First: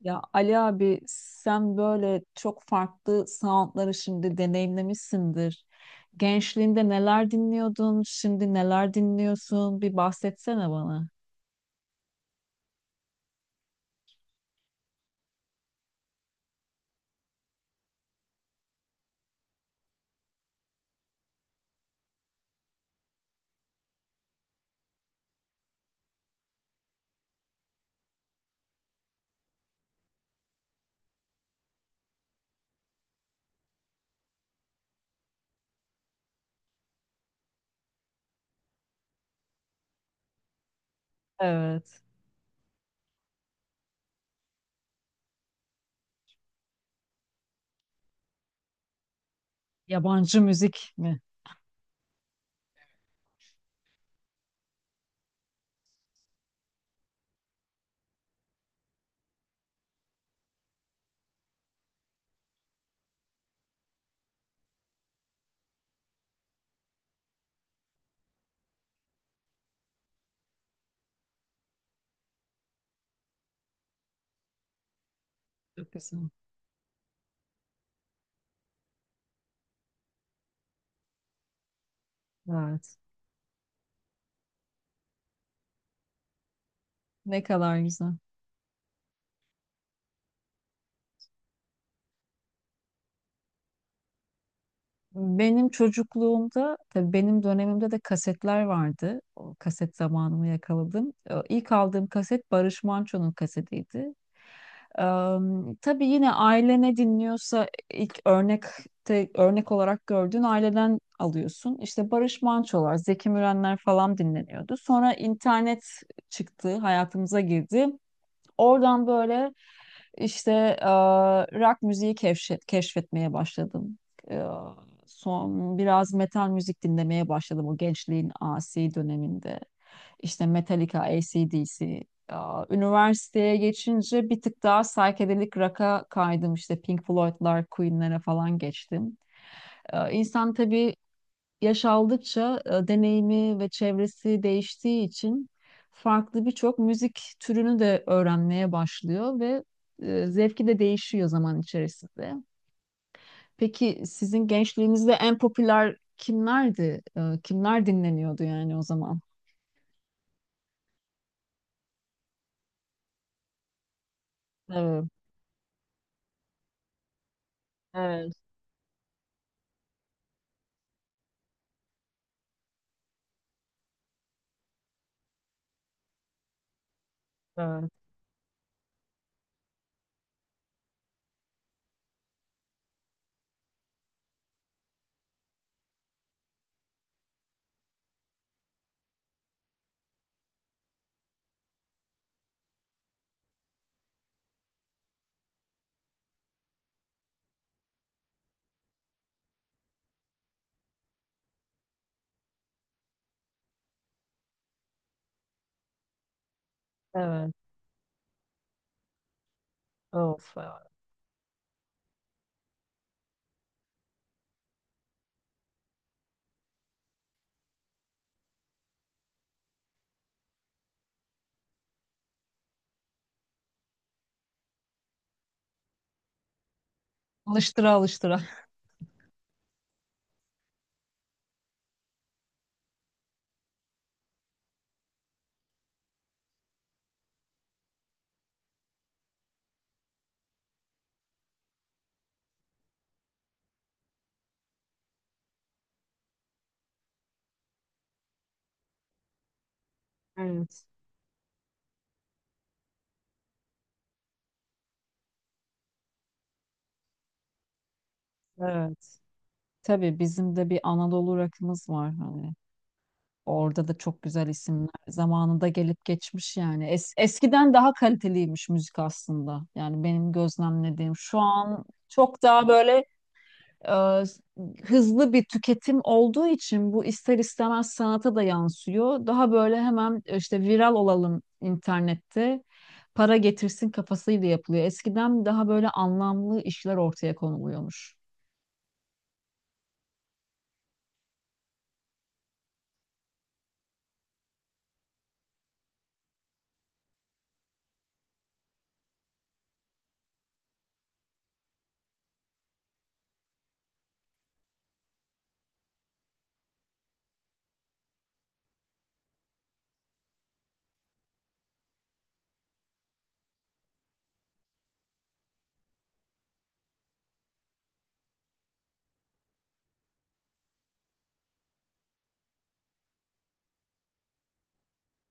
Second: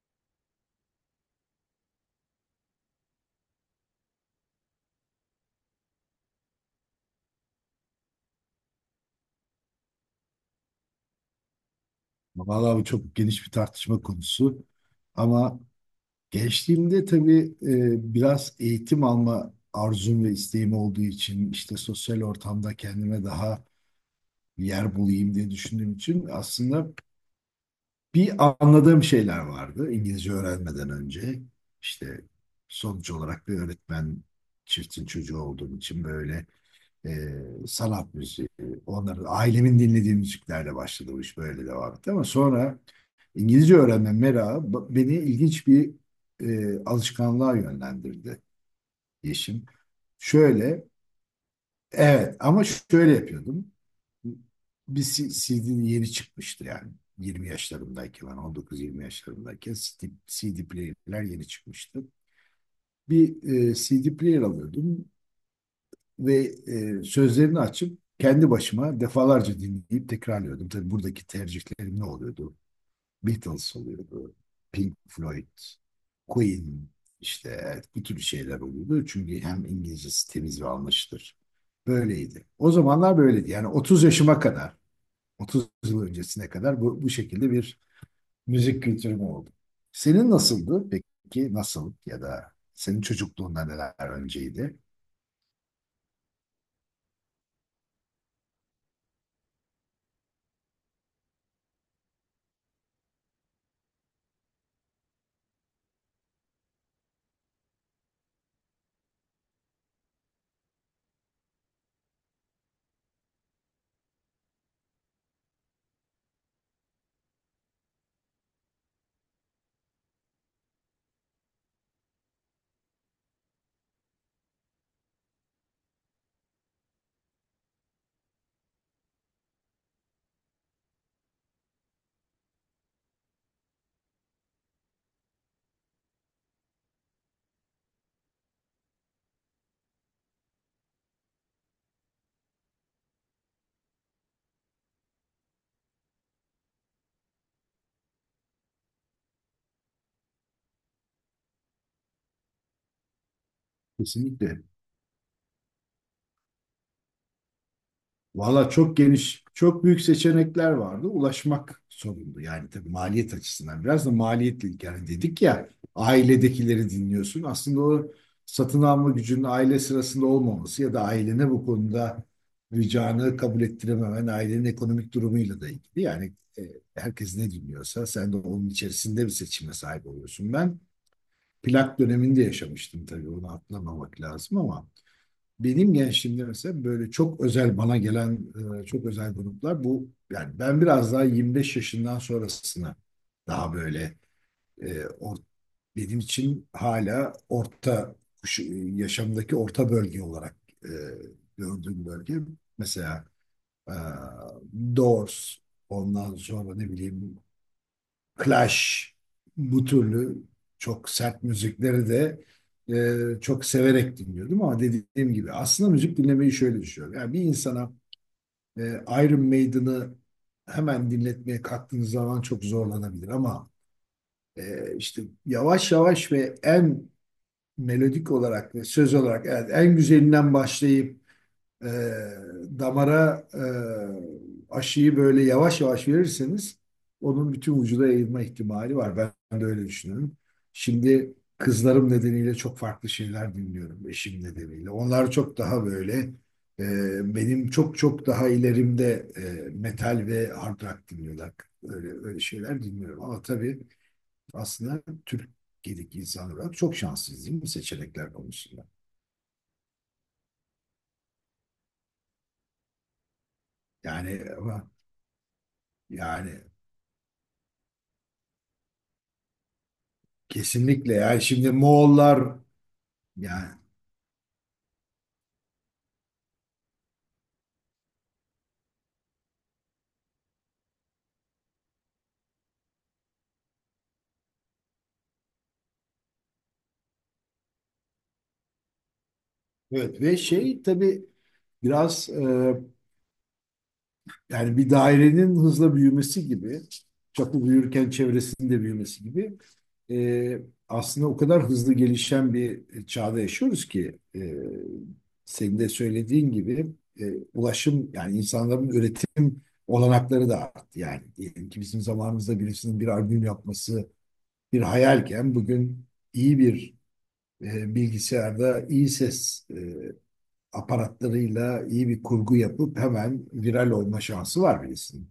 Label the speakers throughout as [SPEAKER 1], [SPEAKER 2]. [SPEAKER 1] Ya Ali abi sen böyle çok farklı soundları şimdi deneyimlemişsindir. Gençliğinde neler dinliyordun, şimdi neler dinliyorsun? Bir bahsetsene bana.
[SPEAKER 2] Vallahi bu çok geniş bir tartışma konusu. Ama gençliğimde tabii biraz eğitim alma arzum ve isteğim olduğu için işte sosyal ortamda kendime daha yer bulayım diye düşündüğüm için aslında bir anladığım şeyler vardı İngilizce öğrenmeden önce. İşte sonuç olarak bir öğretmen çiftin çocuğu olduğum için böyle e, sanat müziği, onların, ailemin dinlediği müziklerle başladı, bu iş böyle devam
[SPEAKER 1] Evet.
[SPEAKER 2] etti. Ama sonra İngilizce öğrenme merakı beni ilginç bir alışkanlığa yönlendirdi, Yeşim.
[SPEAKER 1] Yabancı
[SPEAKER 2] Şöyle,
[SPEAKER 1] müzik mi?
[SPEAKER 2] evet, ama şöyle yapıyordum. Bir CD'nin yeni çıkmıştı yani. 20 yaşlarımdayken, ben 19-20 yaşlarımdayken CD, CD player'ler yeni çıkmıştı. Bir CD player alıyordum ve sözlerini açıp kendi başıma defalarca dinleyip tekrarlıyordum. Tabii buradaki tercihlerim ne oluyordu? Beatles oluyordu, Pink Floyd,
[SPEAKER 1] Çok güzel.
[SPEAKER 2] Queen, işte evet, bu tür şeyler oluyordu. Çünkü hem İngilizcesi temiz ve anlaşılır. Böyleydi. O
[SPEAKER 1] Evet.
[SPEAKER 2] zamanlar böyleydi. Yani 30 yaşıma kadar, 30 yıl öncesine kadar bu
[SPEAKER 1] Ne
[SPEAKER 2] şekilde
[SPEAKER 1] kadar
[SPEAKER 2] bir
[SPEAKER 1] güzel.
[SPEAKER 2] müzik kültürüm oldu. Senin nasıldı? Peki nasıl ya da senin çocukluğunda neler önceydi?
[SPEAKER 1] Benim çocukluğumda, tabii benim dönemimde de kasetler vardı. O kaset zamanımı yakaladım. İlk aldığım kaset Barış Manço'nun kasetiydi. Ee, tabii yine aile ne dinliyorsa ilk örnekte örnek olarak gördüğün aileden alıyorsun. İşte Barış Manço'lar, Zeki Mürenler falan dinleniyordu. Sonra internet çıktı, hayatımıza girdi. Oradan böyle işte e, rock keşfetmeye başladım. E, Son biraz metal müzik dinlemeye başladım o gençliğin asi döneminde. İşte Metallica, AC/DC. Üniversiteye geçince bir tık daha psychedelic rock'a kaydım. İşte Pink Floyd'lar, Queen'lere falan geçtim. İnsan tabii yaş aldıkça deneyimi ve çevresi değiştiği için farklı birçok müzik türünü de öğrenmeye başlıyor ve zevki de değişiyor zaman içerisinde. Peki sizin
[SPEAKER 2] Kesinlikle.
[SPEAKER 1] gençliğinizde en popüler kimlerdi? Kimler dinleniyordu
[SPEAKER 2] Valla
[SPEAKER 1] yani o
[SPEAKER 2] çok
[SPEAKER 1] zaman?
[SPEAKER 2] geniş, çok büyük seçenekler vardı. Ulaşmak sorundu. Yani tabii maliyet açısından biraz da maliyetli.
[SPEAKER 1] Evet,
[SPEAKER 2] Yani dedik ya, ailedekileri dinliyorsun. Aslında o
[SPEAKER 1] evet,
[SPEAKER 2] satın alma gücünün aile sırasında olmaması ya da ailene bu konuda ricanı kabul ettirememen ailenin ekonomik durumuyla da ilgili. Yani e, herkes ne
[SPEAKER 1] evet,
[SPEAKER 2] dinliyorsa sen de onun içerisinde bir seçime sahip oluyorsun. Ben plak döneminde yaşamıştım, tabii onu atlamamak lazım. Ama benim gençliğimde mesela böyle çok özel bana gelen, çok özel gruplar, bu yani ben biraz daha 25 yaşından sonrasına daha böyle e, or- benim için hala orta yaşamdaki orta bölge olarak e, gördüğüm bölge, mesela e, Doors, ondan sonra ne bileyim,
[SPEAKER 1] evet.
[SPEAKER 2] Clash, bu türlü
[SPEAKER 1] Of, evet,
[SPEAKER 2] çok sert müzikleri de çok severek dinliyordum. Ama dediğim gibi aslında müzik dinlemeyi şöyle düşünüyorum. Yani bir insana e, Iron Maiden'ı hemen dinletmeye kalktığınız zaman çok zorlanabilir ama işte yavaş yavaş ve en
[SPEAKER 1] alıştıra
[SPEAKER 2] melodik
[SPEAKER 1] alıştıra.
[SPEAKER 2] olarak ve söz olarak, evet, en güzelinden başlayıp e, damara aşıyı böyle yavaş yavaş verirseniz onun bütün vücuda yayılma ihtimali var. Ben de öyle düşünüyorum. Şimdi kızlarım nedeniyle çok farklı şeyler dinliyorum, eşim nedeniyle. Onlar çok daha böyle, benim çok çok daha ilerimde, metal ve hard
[SPEAKER 1] Evet.
[SPEAKER 2] rock dinliyorlar. Öyle, öyle şeyler dinliyorum. Ama tabii aslında Türkiye'deki insan olarak çok şanssız değil mi seçenekler konusunda?
[SPEAKER 1] Evet. Tabii bizim de bir Anadolu rakımız var hani. Orada da çok
[SPEAKER 2] Yani,
[SPEAKER 1] güzel isimler
[SPEAKER 2] ama
[SPEAKER 1] zamanında gelip
[SPEAKER 2] yani
[SPEAKER 1] geçmiş yani. Eskiden daha kaliteliymiş müzik aslında. Yani benim
[SPEAKER 2] kesinlikle,
[SPEAKER 1] gözlemlediğim şu
[SPEAKER 2] yani şimdi
[SPEAKER 1] an çok
[SPEAKER 2] Moğollar,
[SPEAKER 1] daha böyle
[SPEAKER 2] yani
[SPEAKER 1] e, hızlı bir tüketim olduğu için bu ister istemez sanata da yansıyor. Daha böyle hemen işte viral olalım internette para getirsin kafasıyla yapılıyor. Eskiden daha böyle anlamlı işler ortaya konuluyormuş.
[SPEAKER 2] evet. Ve şey, tabii biraz yani bir dairenin hızla büyümesi gibi, çapı büyürken çevresinin de büyümesi gibi, e, aslında o kadar hızlı gelişen bir çağda yaşıyoruz ki senin de söylediğin gibi, ulaşım, yani insanların üretim olanakları da arttı. Yani diyelim ki bizim zamanımızda birisinin bir albüm yapması bir hayalken, bugün iyi bir bilgisayarda iyi ses aparatlarıyla iyi bir kurgu yapıp hemen viral olma şansı var birisinin.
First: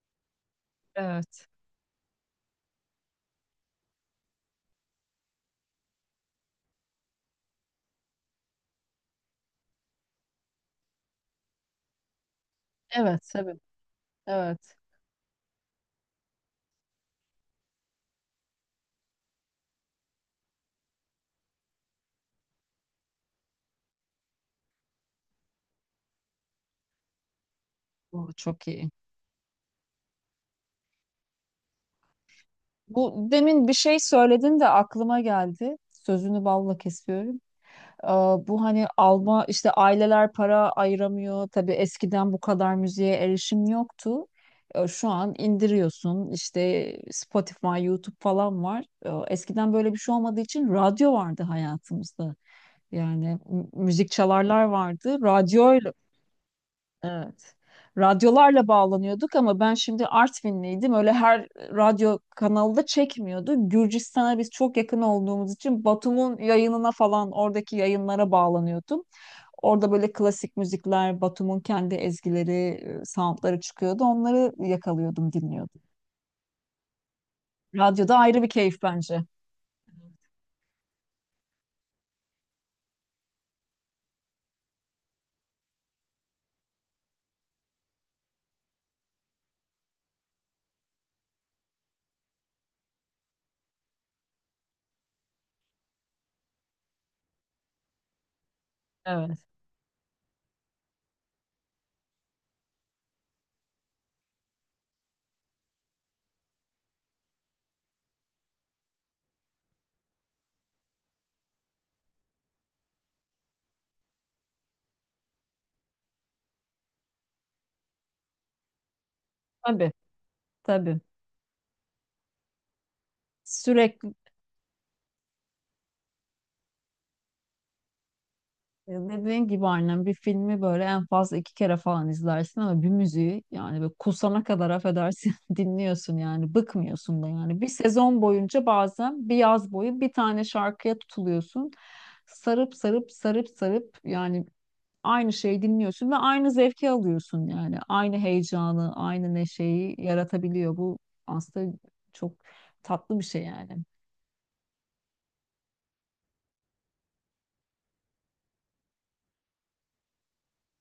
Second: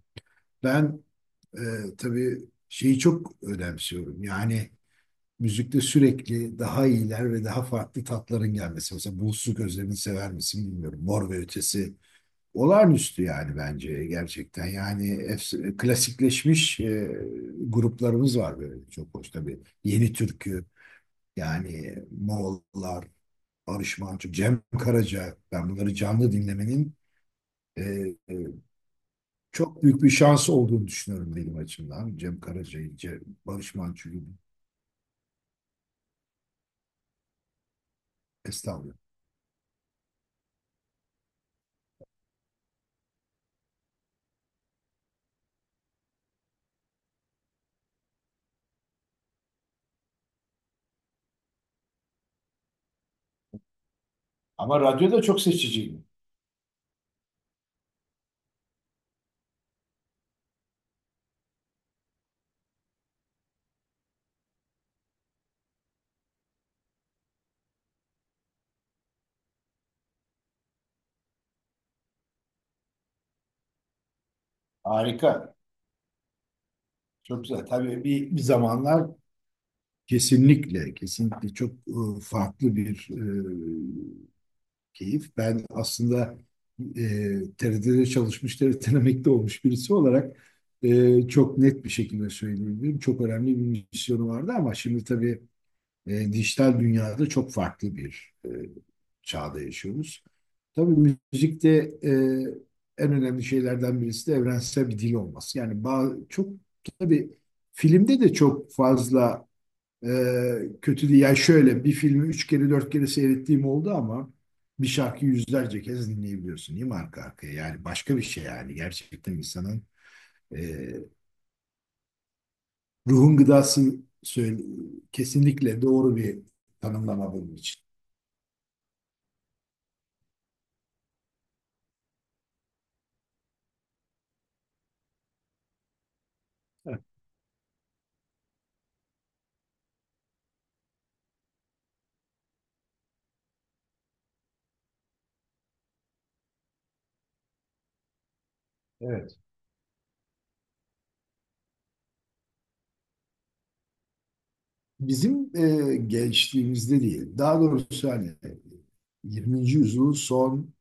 [SPEAKER 2] Ben
[SPEAKER 1] Evet.
[SPEAKER 2] e, tabii şeyi çok önemsiyorum. Yani müzikte sürekli daha iyiler ve daha farklı tatların gelmesi. Mesela Bulutsuz Gözlerini sever misin bilmiyorum. Mor ve Ötesi olağanüstü
[SPEAKER 1] Evet,
[SPEAKER 2] yani,
[SPEAKER 1] tabii.
[SPEAKER 2] bence gerçekten.
[SPEAKER 1] Evet.
[SPEAKER 2] Yani klasikleşmiş gruplarımız var, böyle çok hoş tabii. Yeni Türkü, yani Moğollar, Barış Manço, Cem Karaca, ben bunları canlı dinlemenin e,
[SPEAKER 1] Bu
[SPEAKER 2] e,
[SPEAKER 1] çok iyi.
[SPEAKER 2] çok büyük bir şans olduğunu düşünüyorum benim açımdan. Cem Karaca'yı,
[SPEAKER 1] Bu demin bir
[SPEAKER 2] Barış
[SPEAKER 1] şey
[SPEAKER 2] Manço'yu.
[SPEAKER 1] söyledin de aklıma geldi. Sözünü balla kesiyorum. Ee, Bu hani
[SPEAKER 2] Estağfurullah.
[SPEAKER 1] alma işte aileler para ayıramıyor. Tabii eskiden bu kadar müziğe erişim yoktu. Şu an indiriyorsun işte Spotify, YouTube falan var. Eskiden böyle bir şey olmadığı için radyo vardı hayatımızda. Yani müzik çalarlar
[SPEAKER 2] Ama
[SPEAKER 1] vardı.
[SPEAKER 2] radyoda çok
[SPEAKER 1] Radyo.
[SPEAKER 2] seçiciyim.
[SPEAKER 1] Evet. Radyolarla bağlanıyorduk ama ben şimdi Artvinliydim. Öyle her radyo kanalı da çekmiyordu. Gürcistan'a biz çok yakın olduğumuz için Batum'un yayınına falan oradaki yayınlara bağlanıyordum. Orada böyle klasik müzikler, Batum'un kendi ezgileri, soundları çıkıyordu. Onları yakalıyordum,
[SPEAKER 2] Harika.
[SPEAKER 1] dinliyordum.
[SPEAKER 2] Çok güzel. Tabii
[SPEAKER 1] Radyoda
[SPEAKER 2] bir,
[SPEAKER 1] ayrı
[SPEAKER 2] bir
[SPEAKER 1] bir keyif
[SPEAKER 2] zamanlar,
[SPEAKER 1] bence.
[SPEAKER 2] kesinlikle, kesinlikle çok farklı bir keyif. Ben aslında TRT'de çalışmış, TRT'den emekli olmuş birisi olarak çok net bir şekilde söyleyebilirim. Çok önemli bir misyonu vardı ama şimdi tabii dijital dünyada çok farklı bir
[SPEAKER 1] Evet.
[SPEAKER 2] çağda yaşıyoruz. Tabii müzikte e, en önemli şeylerden birisi de evrensel bir dil olması. Yani çok, tabii filmde de çok fazla kötü değil. Yani şöyle bir filmi 3 kere 4 kere seyrettiğim oldu ama bir şarkıyı yüzlerce kez dinleyebiliyorsun, değil mi, arka arkaya? Yani başka bir şey yani. Gerçekten insanın
[SPEAKER 1] Tabii,
[SPEAKER 2] e,
[SPEAKER 1] tabii.
[SPEAKER 2] ruhun gıdası,
[SPEAKER 1] Sürekli
[SPEAKER 2] söyle, kesinlikle doğru bir tanımlama bunun için.
[SPEAKER 1] dediğin gibi annem bir filmi böyle en fazla iki kere falan izlersin ama bir müziği yani böyle kusana kadar affedersin dinliyorsun yani
[SPEAKER 2] Evet.
[SPEAKER 1] bıkmıyorsun da yani. Bir sezon boyunca bazen bir yaz boyu bir tane şarkıya tutuluyorsun. Sarıp sarıp sarıp sarıp yani aynı şeyi dinliyorsun ve aynı zevki alıyorsun yani. Aynı heyecanı, aynı
[SPEAKER 2] Evet.
[SPEAKER 1] neşeyi yaratabiliyor. Bu aslında çok tatlı bir şey yani.
[SPEAKER 2] Bizim gençliğimizde değil. Daha doğrusu hani 20. yüzyılın son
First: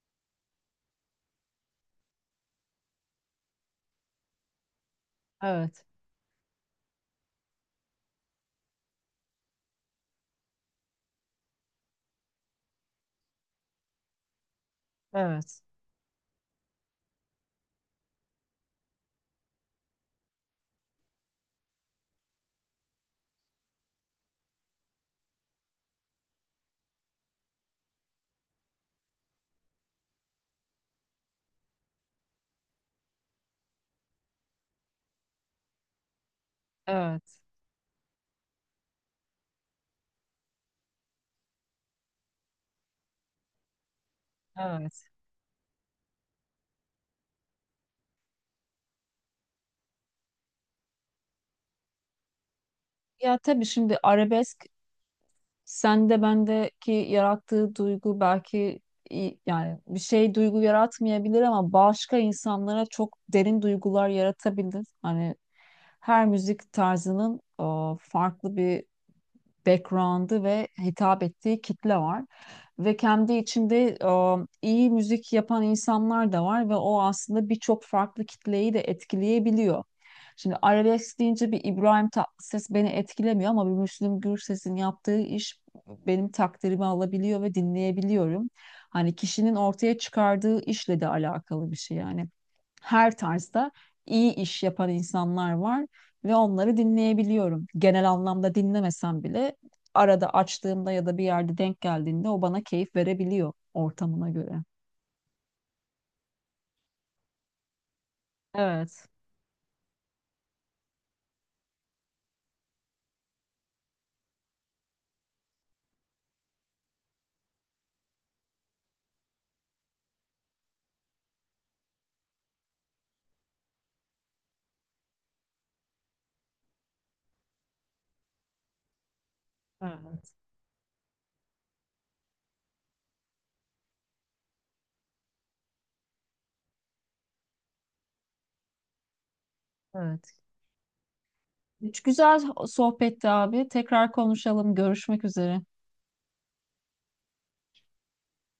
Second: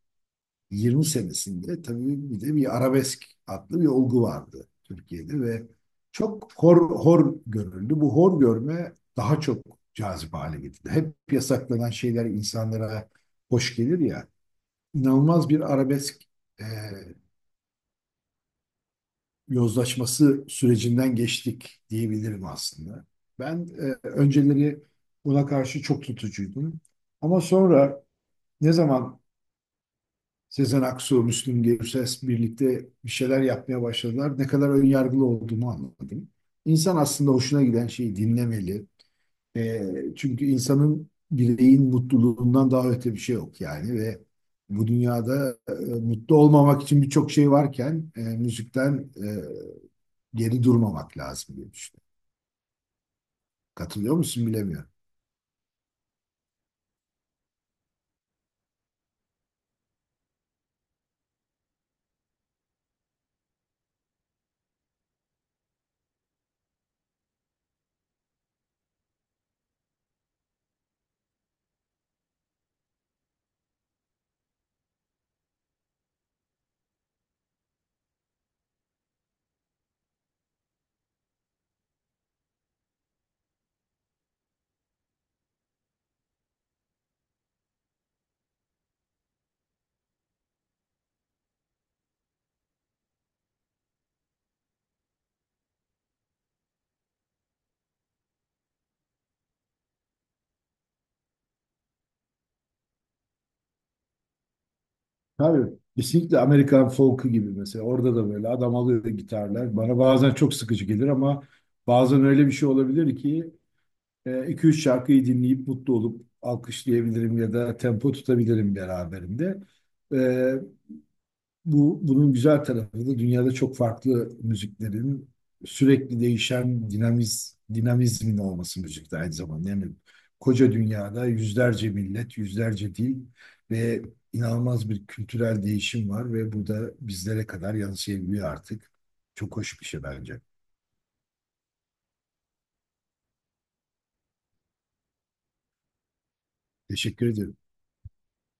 [SPEAKER 2] 20 senesinde tabii bir de bir arabesk adlı bir olgu vardı Türkiye'de ve
[SPEAKER 1] Evet,
[SPEAKER 2] çok hor görüldü. Bu hor görme daha çok cazip hale getirdi. Hep yasaklanan şeyler insanlara hoş gelir ya. İnanılmaz
[SPEAKER 1] evet,
[SPEAKER 2] bir arabesk e, yozlaşması sürecinden geçtik diyebilirim aslında. Ben önceleri buna karşı çok tutucuydum. Ama sonra ne zaman Sezen Aksu, Müslüm Gürses birlikte bir şeyler yapmaya başladılar, ne kadar önyargılı olduğumu anladım. İnsan aslında
[SPEAKER 1] evet,
[SPEAKER 2] hoşuna giden şeyi dinlemeli. E, çünkü insanın, bireyin mutluluğundan daha öte bir şey yok yani. Ve bu
[SPEAKER 1] evet.
[SPEAKER 2] dünyada mutlu olmamak için birçok şey varken, müzikten geri durmamak lazım diye düşünüyorum.
[SPEAKER 1] Ya tabii şimdi
[SPEAKER 2] Katılıyor musun
[SPEAKER 1] arabesk
[SPEAKER 2] bilemiyorum.
[SPEAKER 1] sende bendeki yarattığı duygu belki yani bir şey duygu yaratmayabilir ama başka insanlara çok derin duygular yaratabilir. Hani her müzik tarzının farklı bir background'ı ve hitap ettiği kitle var. Ve kendi içinde iyi müzik yapan insanlar da var ve o aslında birçok farklı kitleyi de etkileyebiliyor. Şimdi arabesk deyince bir İbrahim Tatlıses beni etkilemiyor ama bir Müslüm Gürses'in yaptığı iş benim takdirimi alabiliyor ve dinleyebiliyorum. Hani kişinin ortaya çıkardığı işle de alakalı bir şey yani. Her tarzda iyi iş yapan insanlar var ve onları dinleyebiliyorum. Genel anlamda dinlemesem bile arada açtığımda ya da bir yerde denk geldiğinde o bana keyif verebiliyor ortamına göre.
[SPEAKER 2] Tabii kesinlikle, Amerikan folk'u gibi mesela. Orada da böyle adam alıyor
[SPEAKER 1] Evet.
[SPEAKER 2] gitarlar. Bana bazen çok sıkıcı gelir ama bazen öyle bir şey olabilir ki iki üç şarkıyı dinleyip mutlu olup alkışlayabilirim ya da tempo tutabilirim beraberinde. E, bu bunun güzel tarafı da dünyada çok farklı müziklerin sürekli değişen dinamizmin olması müzikte aynı zamanda. Yani
[SPEAKER 1] Evet.
[SPEAKER 2] koca dünyada yüzlerce millet, yüzlerce dil ve inanılmaz bir kültürel değişim var ve bu da bizlere kadar yansıyabiliyor artık. Çok hoş bir şey
[SPEAKER 1] Evet.
[SPEAKER 2] bence.
[SPEAKER 1] Güzel sohbetti abi. Tekrar konuşalım. Görüşmek üzere.
[SPEAKER 2] Teşekkür ederim.